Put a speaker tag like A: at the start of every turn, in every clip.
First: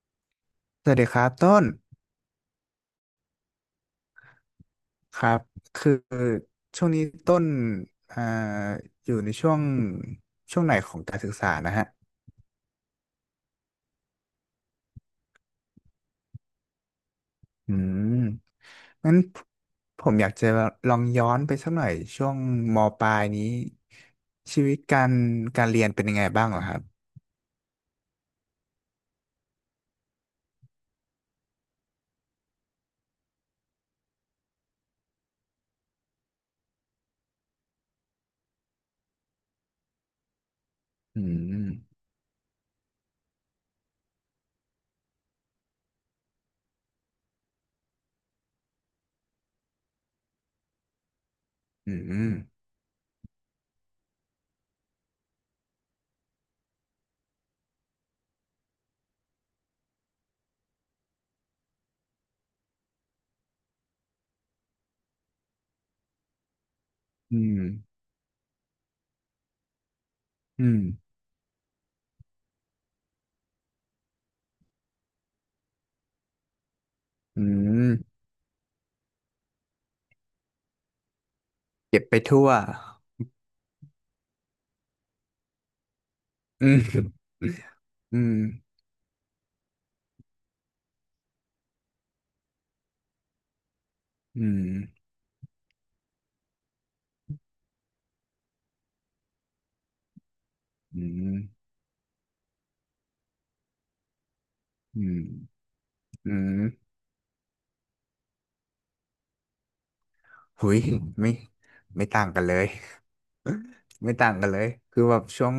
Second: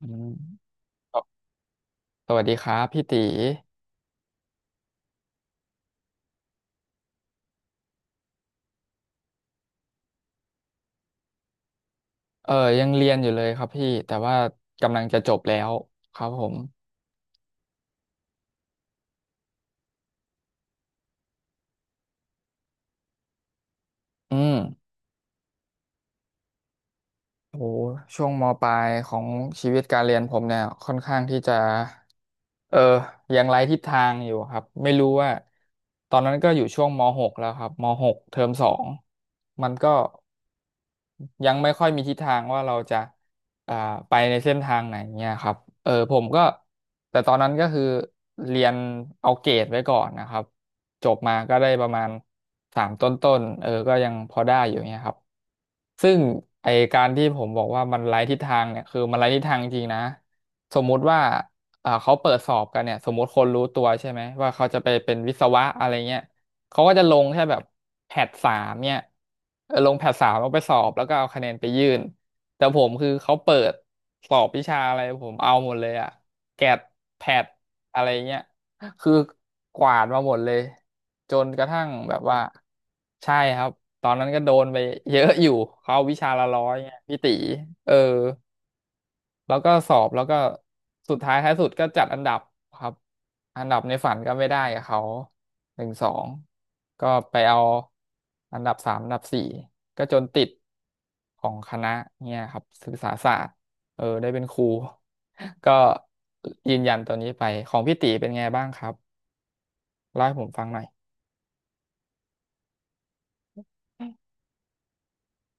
A: อืม
B: สวัสดีครั
A: ส
B: บต้น
A: สวัสดีครับพี่ตี
B: ครับคือช่วงนี้ต้นอ่าอยู่ในช่วงไหนของการศึกษานะฮะ
A: เออยังเรียนอยู่เลยครับพี่แต่ว่ากำลังจะจบแล้วครับผม
B: อืมงั้นผมอยากจะลองย้อนไปสักหน่อยช่วงมปลายนี้
A: อืม
B: ชีวิตการเรียนเป็นยังไงบ้างเหรอครับ
A: โอ้ช่วงมปลายของชีวิตการเรียนผมเนี่ยค่อนข้างที่จะเออยังไร้ทิศทางอยู่ครับไม่รู้ว่าตอนนั้นก็อยู่ช่วงมหกแล้วครับมหกเทอมสองมันก็
B: อื
A: ยัง
B: ม
A: ไม่ค่อยมีทิศทางว่าเราจะอ่าไปในเส้นทางไหนเนี่ยครับผมก็แต่ตอนนั้นก็คือเรียนเอาเกรดไว้ก่อนนะครับ จบมาก็ได้ประ
B: อื
A: มาณ
B: ม
A: สามต้นๆก็ยังพอได้อยู่เนี่ยครับ ซึ่งไอการที่ผมบอกว่ามันไร้ทิศทางเนี่ยคือมันไร้ทิศทางจริงๆนะสมมุติว่าเขาเปิดสอบกันเนี่ยสมมุติคนรู้ตัวใช่ไหมว่าเขาจะไปเป็นวิศวะอะไรเงี้ยเขาก็จะลง
B: อื
A: แค่แบ
B: ม
A: บแพทสามเนี่ยลงแพทสามแล้วไป
B: อื
A: สอ
B: ม
A: บแล้วก็เอาคะแนนไปยื่นแต่ผมคือเขาเปิดสอบวิชาอะไรผมเอาหมดเลยอะแกดแพ
B: อื
A: ท
B: ม
A: อะไรเงี้ย คือกวาดมาหมดเลยจนกระทั่ง
B: เก็บ
A: แบ
B: ไป
A: บว่า
B: ทั่ว
A: ใช่ครับตอนนั้นก็โดนไปเยอะอยู่เขาวิชาละร้อ
B: อื
A: ยไงพี่
B: ม
A: ตีเออ
B: อืม
A: แล้วก็สอบแล้วก็สุดท้ายท้ายสุดก็จัดอันดับครับอันดับในฝันก็
B: อื
A: ไม่ได้
B: ม
A: กับเขาหนึ่งสองก็ไปเอาอันดับสามอันดับสี่ก็จนติด
B: อืม
A: ของคณะเนี่ยครับศึกษาศาสตร์ได้เป็นครู
B: อืม
A: ก็
B: อืม
A: ยืนยันตัวนี้ไปของพี่ตีเป็นไงบ้างครับ เล่าให้ผมฟัง
B: หุ
A: ห
B: ย
A: น่อย
B: ไม่ไม่ต่างกันเลย ไม่ต่างกันเลยคือแบบช่วง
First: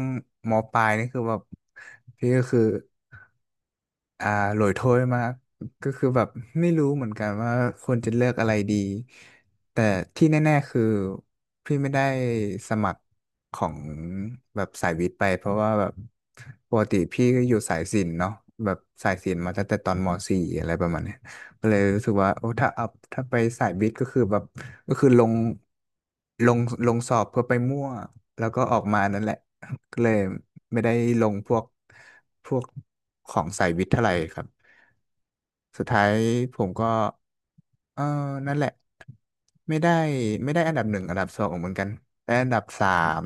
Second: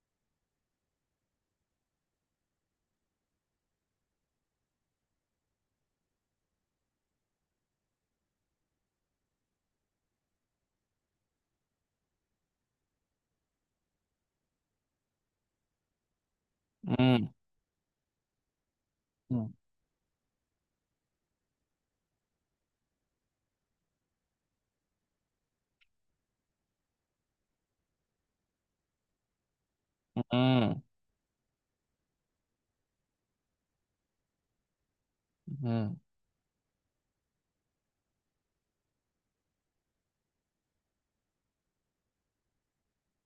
B: มปลายนี่คือแบบพี่ก็คือ อ่าโหลยโถ้วยมากก็คือแบบไม่รู้เหมือนกันว่าควรจะเลือกอะไรดีแต่ที่แน่ๆคือพี่ไม่ได้สมัครของแบบสายวิทย์ไปเพราะว่าแบบปกติ
A: อืม
B: พี่ก็อยู่สายศิลป์เนาะแบบสายศิ
A: อื
B: ลป์
A: ม
B: มาตั้งแต่ตอนม .4 อะไรประมาณเนี้ยก็เลยรู้สึกว่าโอ้ถ้าเอาถ้าไปสายวิทย์ก็คือแบบก็คือลงลงสอบเพื่อไปมั่วแล้วก็ออกมานั่นแหละ ก็เลย
A: อื
B: ไม่ได้
A: ม
B: ลงพวกของสายวิทย์เท่าไหร่ครับ
A: อืม
B: สุดท้ายผมก็เออนั่นแหละไม่ได้ไม่ได้อันดับหนึ่งอันดับสองเหมือนกันได้อันดับสาม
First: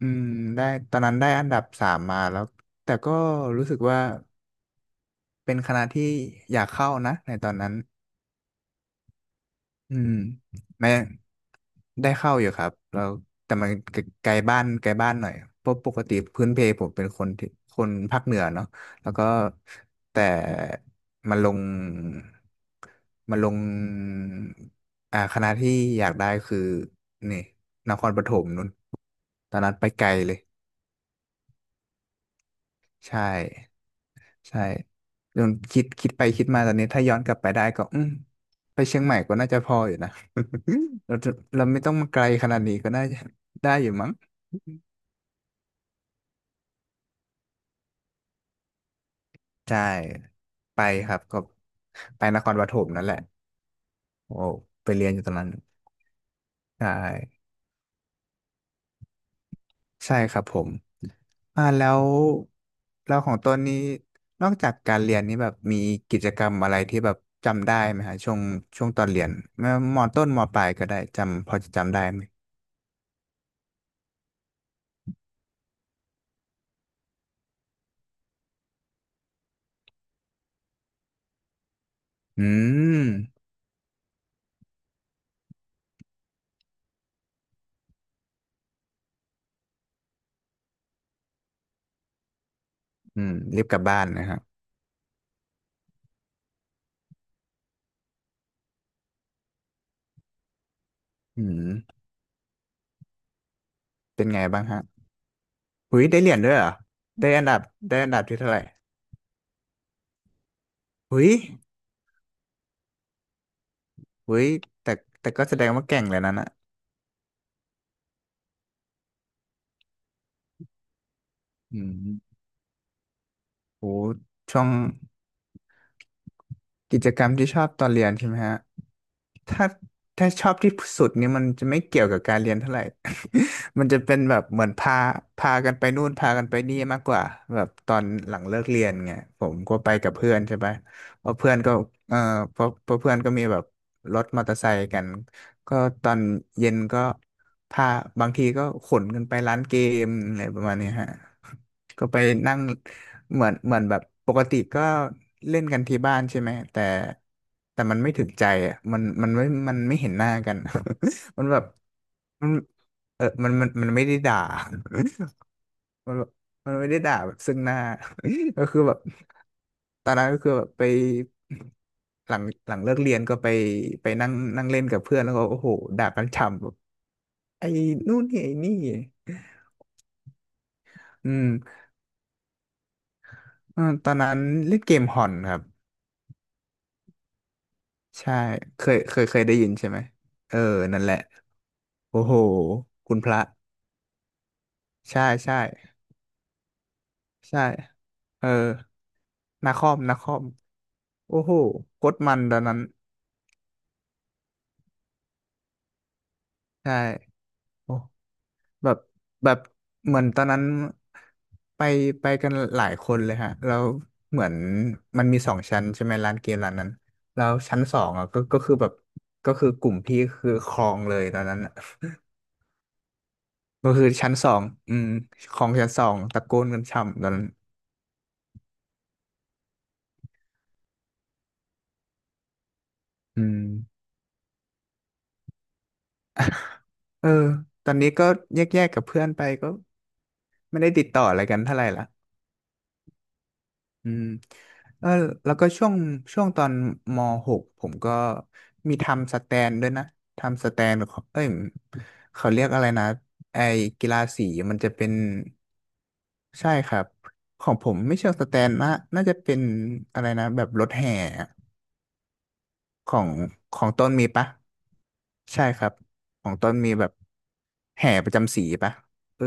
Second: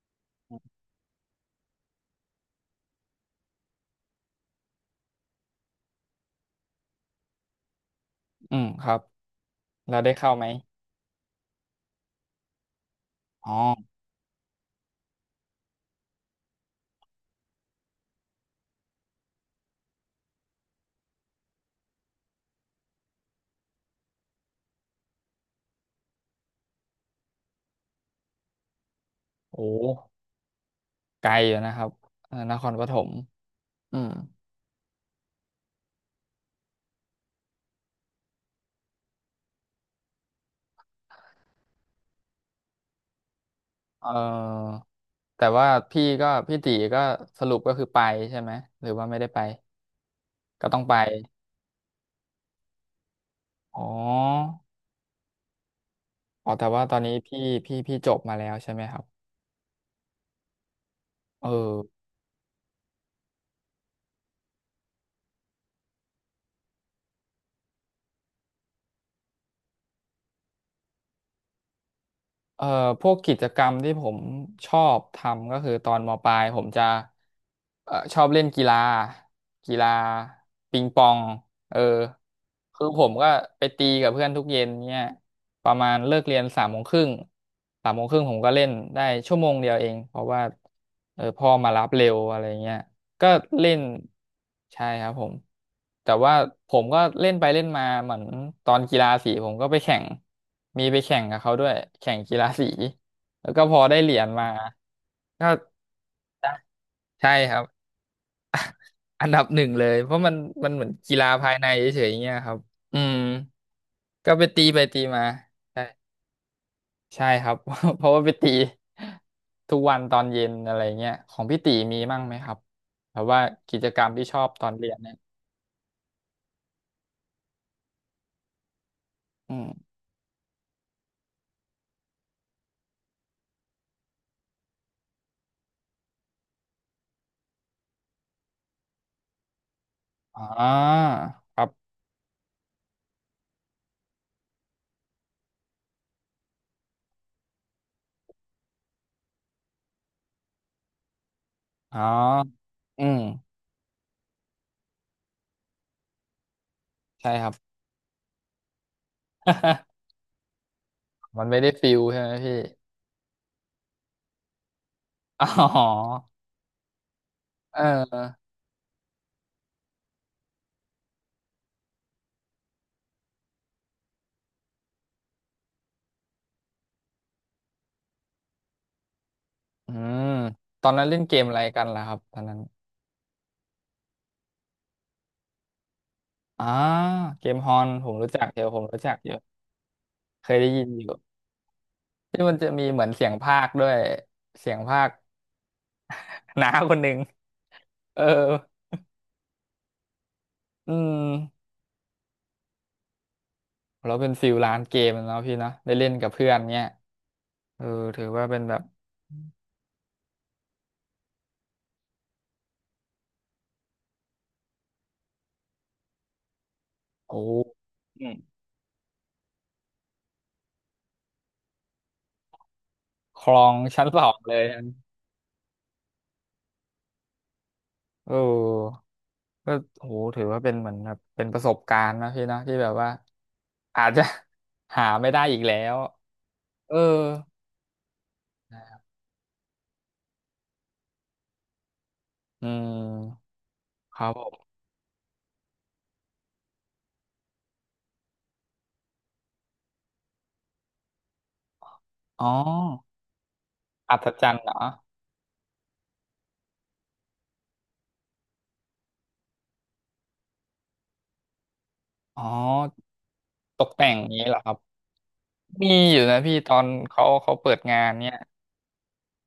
B: อืมได้ตอนนั้นได้อันดับสามมาแล้วแต่ก็รู้สึกว่าเป็นคณะที่อยากเข้านะในตอนนั้น
A: อืมครับแล้
B: อื
A: วได้
B: ม
A: เข้าไหม
B: ไม่ได้เข้าอยู่ครับแล้ว
A: อ๋
B: แต่มัน
A: อ
B: ไกลบ้านหน่อยเพราะปกติพื้นเพผมเป็นคนที่คนภาคเหนือเนาะแล้วก็แต่มาลงมาลงคณะที่อยากได้คือนี่นครปฐมนู่นตอน
A: โอ้
B: นั้นไปไกลเลย
A: ไกลอยู่นะครับนครปฐม
B: ใช่
A: อืม
B: ใช่จนคิดไปคิดมาตอนนี้ถ้าย้อนกลับไปได้ก็อืมไปเชียงใหม่ก็น่าจะพออยู่นะ เราจะเราไม่ต้องมาไกลขนาดนี้ก็น่าจะได้อยู่
A: เอ่
B: มั้ง
A: อแต่ว่าพี่ก็พี่ตีก็สรุปก็คือไปใช่ไหม หรือว่าไม่ได้ไป
B: ใช่
A: ก็ต้
B: ไป
A: องไป
B: ครับก็ไปนครปฐมนั่นแหละ
A: อ๋
B: โอ้
A: อ
B: ไปเรียนอยู่ตอนนั้น
A: อ๋อแต่ว่า
B: ใช่
A: ตอนนี้พี่พี่จบมาแล้วใช่ไหมครับ
B: ใช่ครับผม
A: เออ
B: แล้วของตนนี้นอกจากการเรียนนี้แบบมีกิจกรรมอะไรที่แบบจำได้ไหมฮะช่วงตอนเรียนไมว่ามอต้นมอปลายก็ได้จำพอจะจำได้ไหม
A: เอ่อพวกกิจกรรมที่ผมชอบทำก็คือตอนมปลายผมจะชอบเล่นกีฬากีฬาปิงปองเออ
B: อื
A: คือผ
B: ม
A: มก็ไปตีกับเพื่อนทุกเย็นเนี่ยประมาณเลิกเรียนสามโมงครึ่งสามโมงครึ่งผมก็เล่นได้ชั่วโมงเดียวเองเพราะว่าพ่อมารับเร็วอะไรเงี้ย
B: อื
A: ก็
B: มรีบ
A: เล่
B: กลั
A: น
B: บบ้านนะครับ
A: ใช่ครับผมแต่ว่าผมก็เล่นไปเล่นมาเหมือนตอนกีฬาสีผมก็ไปแข่งมีไปแข่งกับ
B: อื
A: เขา
B: ม
A: ด้วยแข่งกีฬาสีแล้วก็พอได้เหรีย
B: เป็น
A: ญ
B: ไง
A: มา
B: บ้างฮะ
A: ก็
B: หุยได้เหรียญด้วยเหรอ ได้
A: ใช่
B: อัน
A: ค
B: ดั
A: รั
B: บ
A: บ
B: ได้อันดับที่เท่าไหร่
A: อันดับหนึ่งเลยเพราะมันมันเหมือนกี
B: หุ
A: ฬา
B: ย
A: ภายในเฉยๆอย่างเงี้ยครับอืมก็
B: หุ
A: ไป
B: ย
A: ตีไป
B: แต่
A: ตีมา
B: แต่ก็แสดง
A: ใช่
B: ว่าเก่งเลยนะน่ะ
A: ใช่ครับ เพราะว่าไปตีทุกวันตอนเย็นอะไรเงี้ยของพี่ตี
B: อื
A: มีมั่งไหม
B: ม
A: ครับแบบว่ากิ
B: โห
A: จกรรมที่ชอบ
B: ช่
A: ต
B: ว
A: อ
B: ง
A: นเรียนเนี่ย
B: กิจกรรมที่ชอบตอนเรียนใช่ไหมฮะ
A: อืม
B: ถ้าถ้าชอบที่สุดเนี่ยมันจะไม่เกี่ยวกับการเรียนเท่าไหร่ มันจะเป็นแบบเหมือนพากันไปนู่นพากันไปนี่มากกว่าแบบตอนหลังเลิกเรียนไงผมก็ไปกับเพื่อ
A: อ
B: นใช่
A: ่า
B: ไหมเพราะเพื่อ
A: ค
B: น
A: รั
B: ก็
A: บ
B: เออเพราะเพื่อนก็มีแบบรถมอเตอร์ไซค์กันก็ตอนเย็นก็พาบางทีก็ขนกันไปร้านเกมอะไรประมาณเนี้ยฮะ
A: อ๋อ
B: ก็ไปนั่ง
A: อืม
B: เหมือนแบบปกติก็เล่นกันที่บ้านใช่ไหมแต่
A: ใช่ครับ
B: แต่มันไม่ถึงใจอ่ะมันมันไม่ เห็นหน้ากัน
A: มั
B: มั
A: น
B: นแบ
A: ไม่
B: บ
A: ได้ฟิลใช่ไหม
B: มัน
A: พี่
B: เออมันมันไม่ได้ด่า
A: อ๋
B: มัน
A: อ
B: แบบมันไม่ได้ด่าแบบซึ่งหน้า
A: เออ
B: ก็คือแบบตอนนั้นก็คือแบบไปหลังเลิกเรียนก็ไปไปนั่งนั่งเล่นกับเพื่อนแล้วก็โอ้โหด่ากันฉ่ำแบบไอ้นู่นนี่ไอ้นี่
A: อืมตอนนั้นเล่น
B: อื
A: เกม
B: ม
A: อะไรกันล่ะครับตอนนั้น
B: เออตอนนั้นเล่นเกมฮอนครับ
A: อ่าเกมฮอนผมรู้
B: ใช่
A: จักเดี๋ยวผมรู้จักอยู่
B: เคยได้ยินใช่ไหม
A: เค
B: เอ
A: ย
B: อ
A: ได้ยิน
B: นั่
A: อ
B: นแห
A: ยู่
B: ละโอ้โห
A: ที่มันจะมีเหมือน
B: คุณ
A: เสี
B: พ
A: ยง
B: ระ
A: พากย์ด้วยเสียงพากย์
B: ใช่
A: น้าคนหนึ่ง
B: ใช่
A: เออ
B: เออนาคอมนาคอม
A: อื
B: โอ้โห
A: ม
B: โคตรมันตอนนั้น
A: เราเป็นฟิลร้านเกมแล้วพี่เนอะได้เล่นกับเพื่อนเนี้ย
B: ใช่
A: เออ
B: โอ้
A: ถือว่าเป็นแบบ
B: แบบแบบเหมือนตอนนั้นไปไปกันหลายคนเลยฮะแล้วเหมือนมันมีสองชั้นใช่ไหมร้านเกมร้านนั้น
A: โอ้
B: แล้วชั้นสอง
A: อื
B: อ่ะ
A: ม
B: ก็คือแบบก็คือกลุ่มพี่คือครองเลยตอนนั้นอะ
A: ครอง
B: ก็
A: ชั้
B: คื
A: น
B: อ
A: สอ
B: ชั้น
A: ง
B: ส
A: เล
B: อ
A: ย
B: งอืมของชั้นสองตะโกนกันช่ำตอนนั้น
A: เออก็โหถือว่าเป็นเหมือนแบบเป็นประสบการณ์นะพี่นะที่แบบว่า
B: อืม
A: อาจจะ หาไม่ได้อีกแล้วเออ
B: เออตอนนี้ก็แยกๆกับเพื่อนไปก็ไม่ได้ติดต่ออะไรกันเท่าไหร่ละ
A: อืม
B: อื
A: ค
B: ม
A: รับผม
B: เออแล้วก็ช่วงตอนมหกผมก็มีทำสแตนด้วยนะทำสแตนของเอ้ย
A: อ๋อ
B: เขาเรียกอะไรนะไอ้กี
A: อั
B: ฬา
A: ศจ
B: สี
A: รรย์เหร
B: มั
A: อ
B: นจะเป็นใช่ครับของผมไม่เชิงสแตนนะน่าจะเป็นอะไรนะแบบรถแห่
A: อ๋อ
B: ของข
A: ต
B: อง
A: ก
B: ต้
A: แต่
B: น
A: งอ
B: มี
A: ย่าง
B: ปะ
A: นี้เหรอครับ
B: ใช่ครับ
A: มีอยู่นะ
B: ขอ
A: พี่
B: ง
A: ต
B: ต้
A: อ
B: น
A: น
B: มีแบบ
A: เขาเขาเปิดงาน
B: แห่ป
A: เนี่
B: ระ
A: ย
B: จำสีปะเออ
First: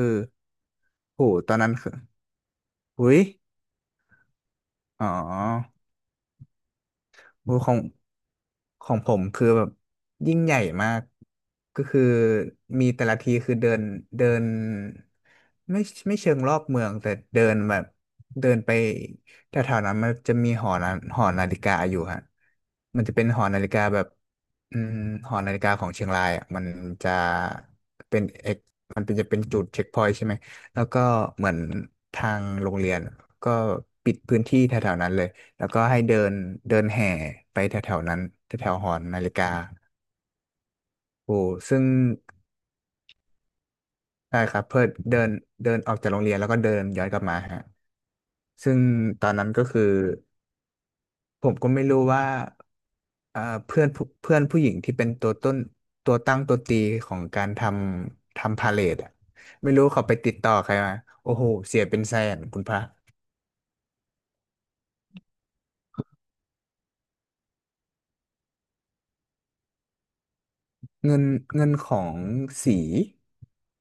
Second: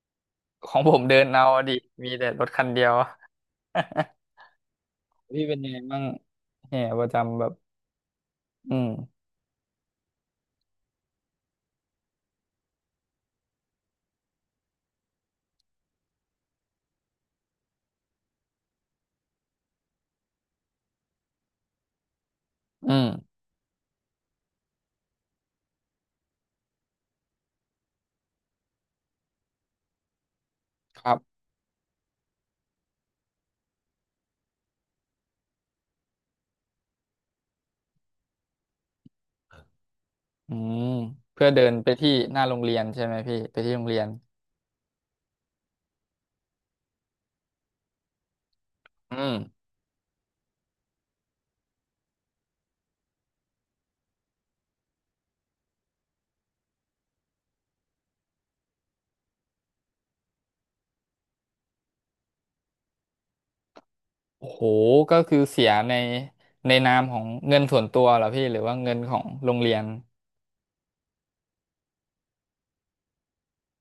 A: ของผมเดิ
B: โห
A: นเอา
B: ตอน
A: อะ
B: นั้
A: ดิ
B: นคือ
A: มีแต่รถคันเดียว
B: อุ้ยอ๋
A: พี่เป็นยั
B: อ
A: งไงบ้างแห่ประจำแบบ
B: มูของ
A: อื
B: ข
A: ม
B: องผมคือแบบยิ่งใหญ่มากก็คือมีแต่ละทีคือเดินเดินไม่ไม่เชิงรอบเมืองแต่เดินแบบเดินไปแถวๆนั้นมันจะมีหอนาหอนาฬิกาอยู่ฮะ
A: อื
B: มัน
A: ม
B: จะเป็นหอนาฬิกาแบบอืมหอนาฬิกาของเชียงรายอ่ะมันจะเป็นเอกมันเป็นจะเป็นจุดเช็คพอยต์ใช่ไหมแล้วก็
A: ครับ
B: เหมือนทางโรงเรียนก็ปิดพื้นที่แถวๆนั้นเลย แล้วก็ให้เดินเดินแห่ไปแถวแถวนั้นแถวแถวหอนาฬิกา
A: อืม
B: โอ้
A: เพื่อเดิน
B: ซึ่ง
A: ไปที่หน้าโรงเรียนใช่ไหมพี่ไปที่โรงเรียน
B: ใช่ครับเพื่อเดินเดินออกจากโรงเรียนแล้วก็เดินย้อนกลับมาฮะซึ่ง
A: อื
B: ตอ
A: ม
B: นนั้นก็คือผมก็ไม่รู้ว่าเอ่อเพื่อนผู้เพื่อนผู้หญิงที่เป็นตัวต้นตัวตั้งตัวตีของการทำพาเลทอะไม่รู้เขาไปติดต่อใครมาโอ้โหเสียเป็นแสนคุณพระ
A: โอ้โหก็คือเสียในในนามของเงินส่วนตัวเหรอพี่หรือว่าเงินของโรงเรียน
B: เงินของสี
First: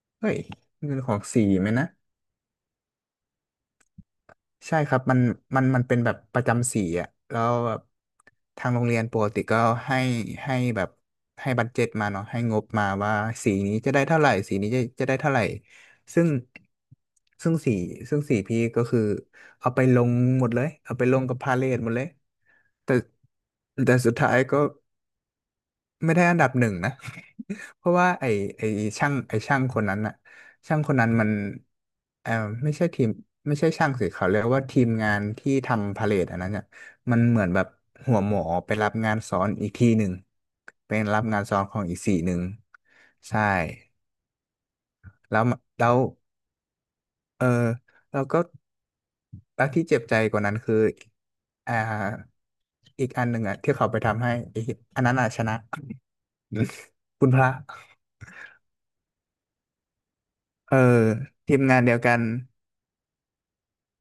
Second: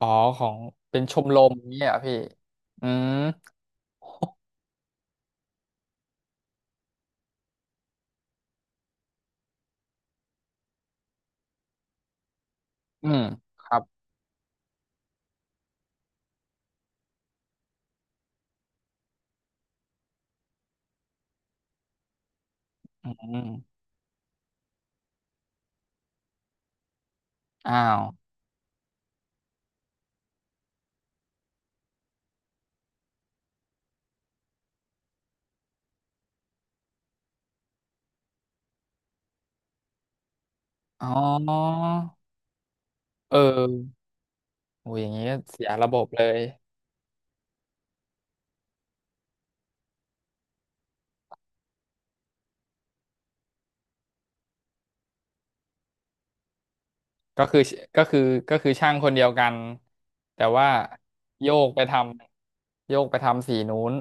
A: อ๋อ
B: เฮ้ย
A: ของ
B: เงิ
A: เป็
B: น
A: น
B: ข
A: ช
B: อง
A: มร
B: สี
A: ม
B: ไหม
A: นี้ย
B: นะ
A: เหรอพี่อืม
B: ใช่ครับมันมันเป็นแบบประจำสีอ่ะแล้วแบบทางโรงเรียนปกติก็ให้ให้แบบให้บัดเจ็ตมาเนาะให้งบมา
A: อื
B: ว่า
A: ม
B: สี
A: ค
B: นี้
A: รับ
B: จะได้เท่าไหร่สีนี้จะได้เท่าไหร่ซึ่งซึ่งสีสีพี่ก็คือเอาไปลงหมดเลยเอาไปลงกับพาเลทหมดเลยแต่
A: อืม
B: สุดท้ายก็ ไม่ได้อันดับหนึ่งนะ
A: อ้า
B: เพราะ
A: ว
B: ว่าไอไอช่างคนนั้นอะช่างคนนั้นมันเออไม่ใช่ทีมไม่ใช่ช่างสิเขาเรียกว่าทีมงานที่ทำพาเลทอันนั้นเนี่ยมันเหมือนแบบหัวหมอไปรับงานซ้อนอีกทีหนึ่งเป็น
A: อ๋อ
B: รับงานซ้อนของอีกสีหนึ่ง
A: เอ
B: ใช่
A: อโอ้ยอย่างนี้ก็
B: แล้วม
A: เสีย
B: แล้
A: ระบ
B: ว
A: บเลย
B: เออแล้วก็แล้วที่เจ็บใจกว่านั้นคืออ่าอีกอันหนึ่งอะที่เขาไปทำให้อีกอันนั้นอะชนะ คุณพ
A: ก็
B: ระ
A: คือก็คือก็คือช่างคนเดียวกันแต่ว่า
B: เออ
A: โย
B: ทีม
A: ก
B: งา
A: ไป
B: น
A: ท
B: เดียวกัน
A: ำโยกไปทำสีนู้น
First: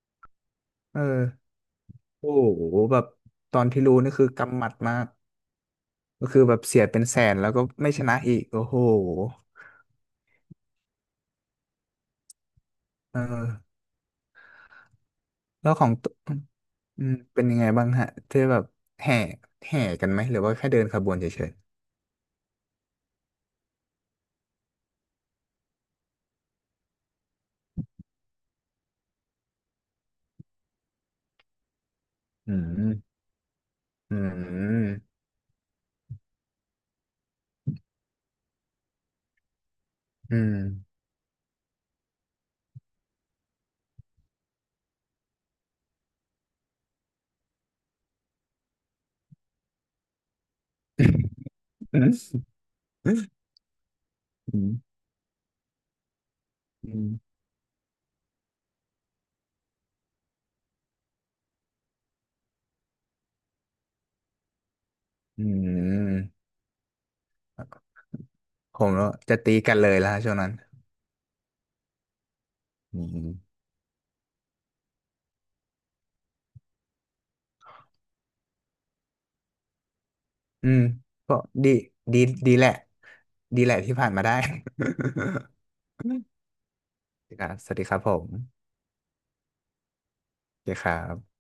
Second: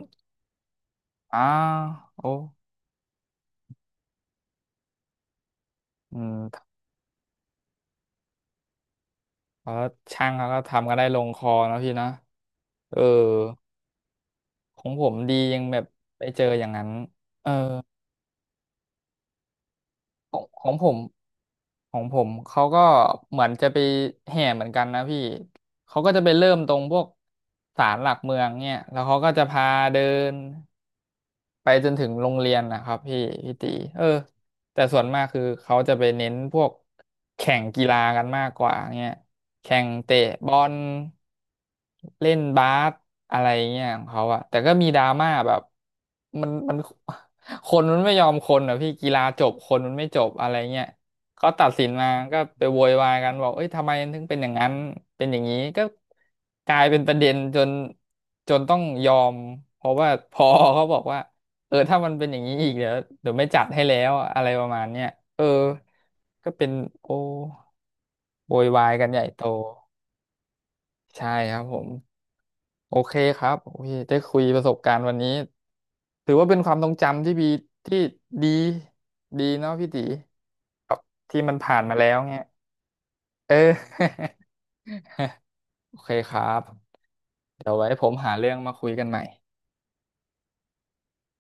B: เอ
A: อ้า
B: อ
A: วโอ้
B: โอ้โหแบบตอนที่รู้นี่คือกำหมัดมาก
A: อื
B: ก็คือแบบ
A: ม
B: เสียเป็นแสนแล้วก็ไม่ชนะอีกโอ้โห
A: แล้วช่างเขาก็ทำกันได้ลงคอนะพี่นะเออ
B: เออ
A: ของผมดียัง
B: แล้ว
A: แบ
B: ข
A: บ
B: องต
A: ไปเจออย่างนั้น
B: อืมเป็น
A: เออ
B: ยังไงบ้างฮะที่แบบแห่กันไหม
A: ข
B: ห
A: อ
B: รือ
A: ง
B: ว่า
A: ข
B: แค่
A: อง
B: เดิ
A: ผ
B: นข
A: ม
B: บวนเฉย
A: ของผมเขาก็เหมือนจะไปแห่เหมือนกันนะพี่เขาก็จะไปเริ่มตรงพวกศาลหลักเมืองเนี่ยแล้วเขาก็จะพาเดิน ไปจนถึงโรง
B: ๆ
A: เรียนนะครับพี่พี่ตีเออ
B: อื
A: แต่
B: ม
A: ส่วนมากคือเขาจะไปเน้นพวกแข่งกีฬากันมากกว่าเงี้ยแข่งเตะ
B: อื
A: บ
B: ม
A: อลเล่นบาสอะไรเงี้ยของเขาอะแต่ก็มีดราม่าแบบมันมัน คนมันไม่ยอมคนอะพี่กีฬาจบคนมันไม่จบอะไรเงี้ยเขาตัดสิน
B: อื
A: มาก็
B: ม
A: ไปโวยวายกันบอกเอ้ยทำไมถึงเป็นอย่าง
B: อื
A: นั้
B: ม
A: นเป็นอย่างนี้ก็กลาย
B: อื
A: เป็นป
B: ม
A: ระเด็นจนจนต้องยอมเพราะว่าพอเขาบอกว่า ถ้ามันเป็นอย่างนี้อีกเดี๋ยวเดี๋ยวไม่จัดให้แล้วอะอะไรประมาณเนี้ยเอ
B: อื
A: อ
B: ม
A: ก็เป็นโอโวย
B: ผ
A: วา
B: ม
A: ย
B: แล้
A: กัน
B: ว
A: ใหญ่
B: จะ
A: โต
B: ตีกันเลยแล้วฮะช่วงนั้น
A: ใช่ครับผมโอ
B: อื
A: เคครับ
B: ม
A: โอเคได้คุยประสบการณ์วันนี้ถือว่าเป็นความทรงจำที่ดีที่ดีดีเนาะพี่ตี
B: อืม
A: ครับ
B: ก็
A: ที่มัน
B: ดี
A: ผ่านมาแล้ว
B: ดี
A: เนี่ย
B: ดีแหละ
A: เอ
B: ที่ผ่านมา
A: อ
B: ได้
A: โอ
B: ส
A: เค
B: วัส
A: ครับ
B: ดีครับส
A: เดี๋ยว
B: วัสดี
A: ไว้
B: ครับ
A: ผ
B: ผ
A: มหาเรื่อง
B: ม
A: มาคุยกันใหม่
B: โอเคครับ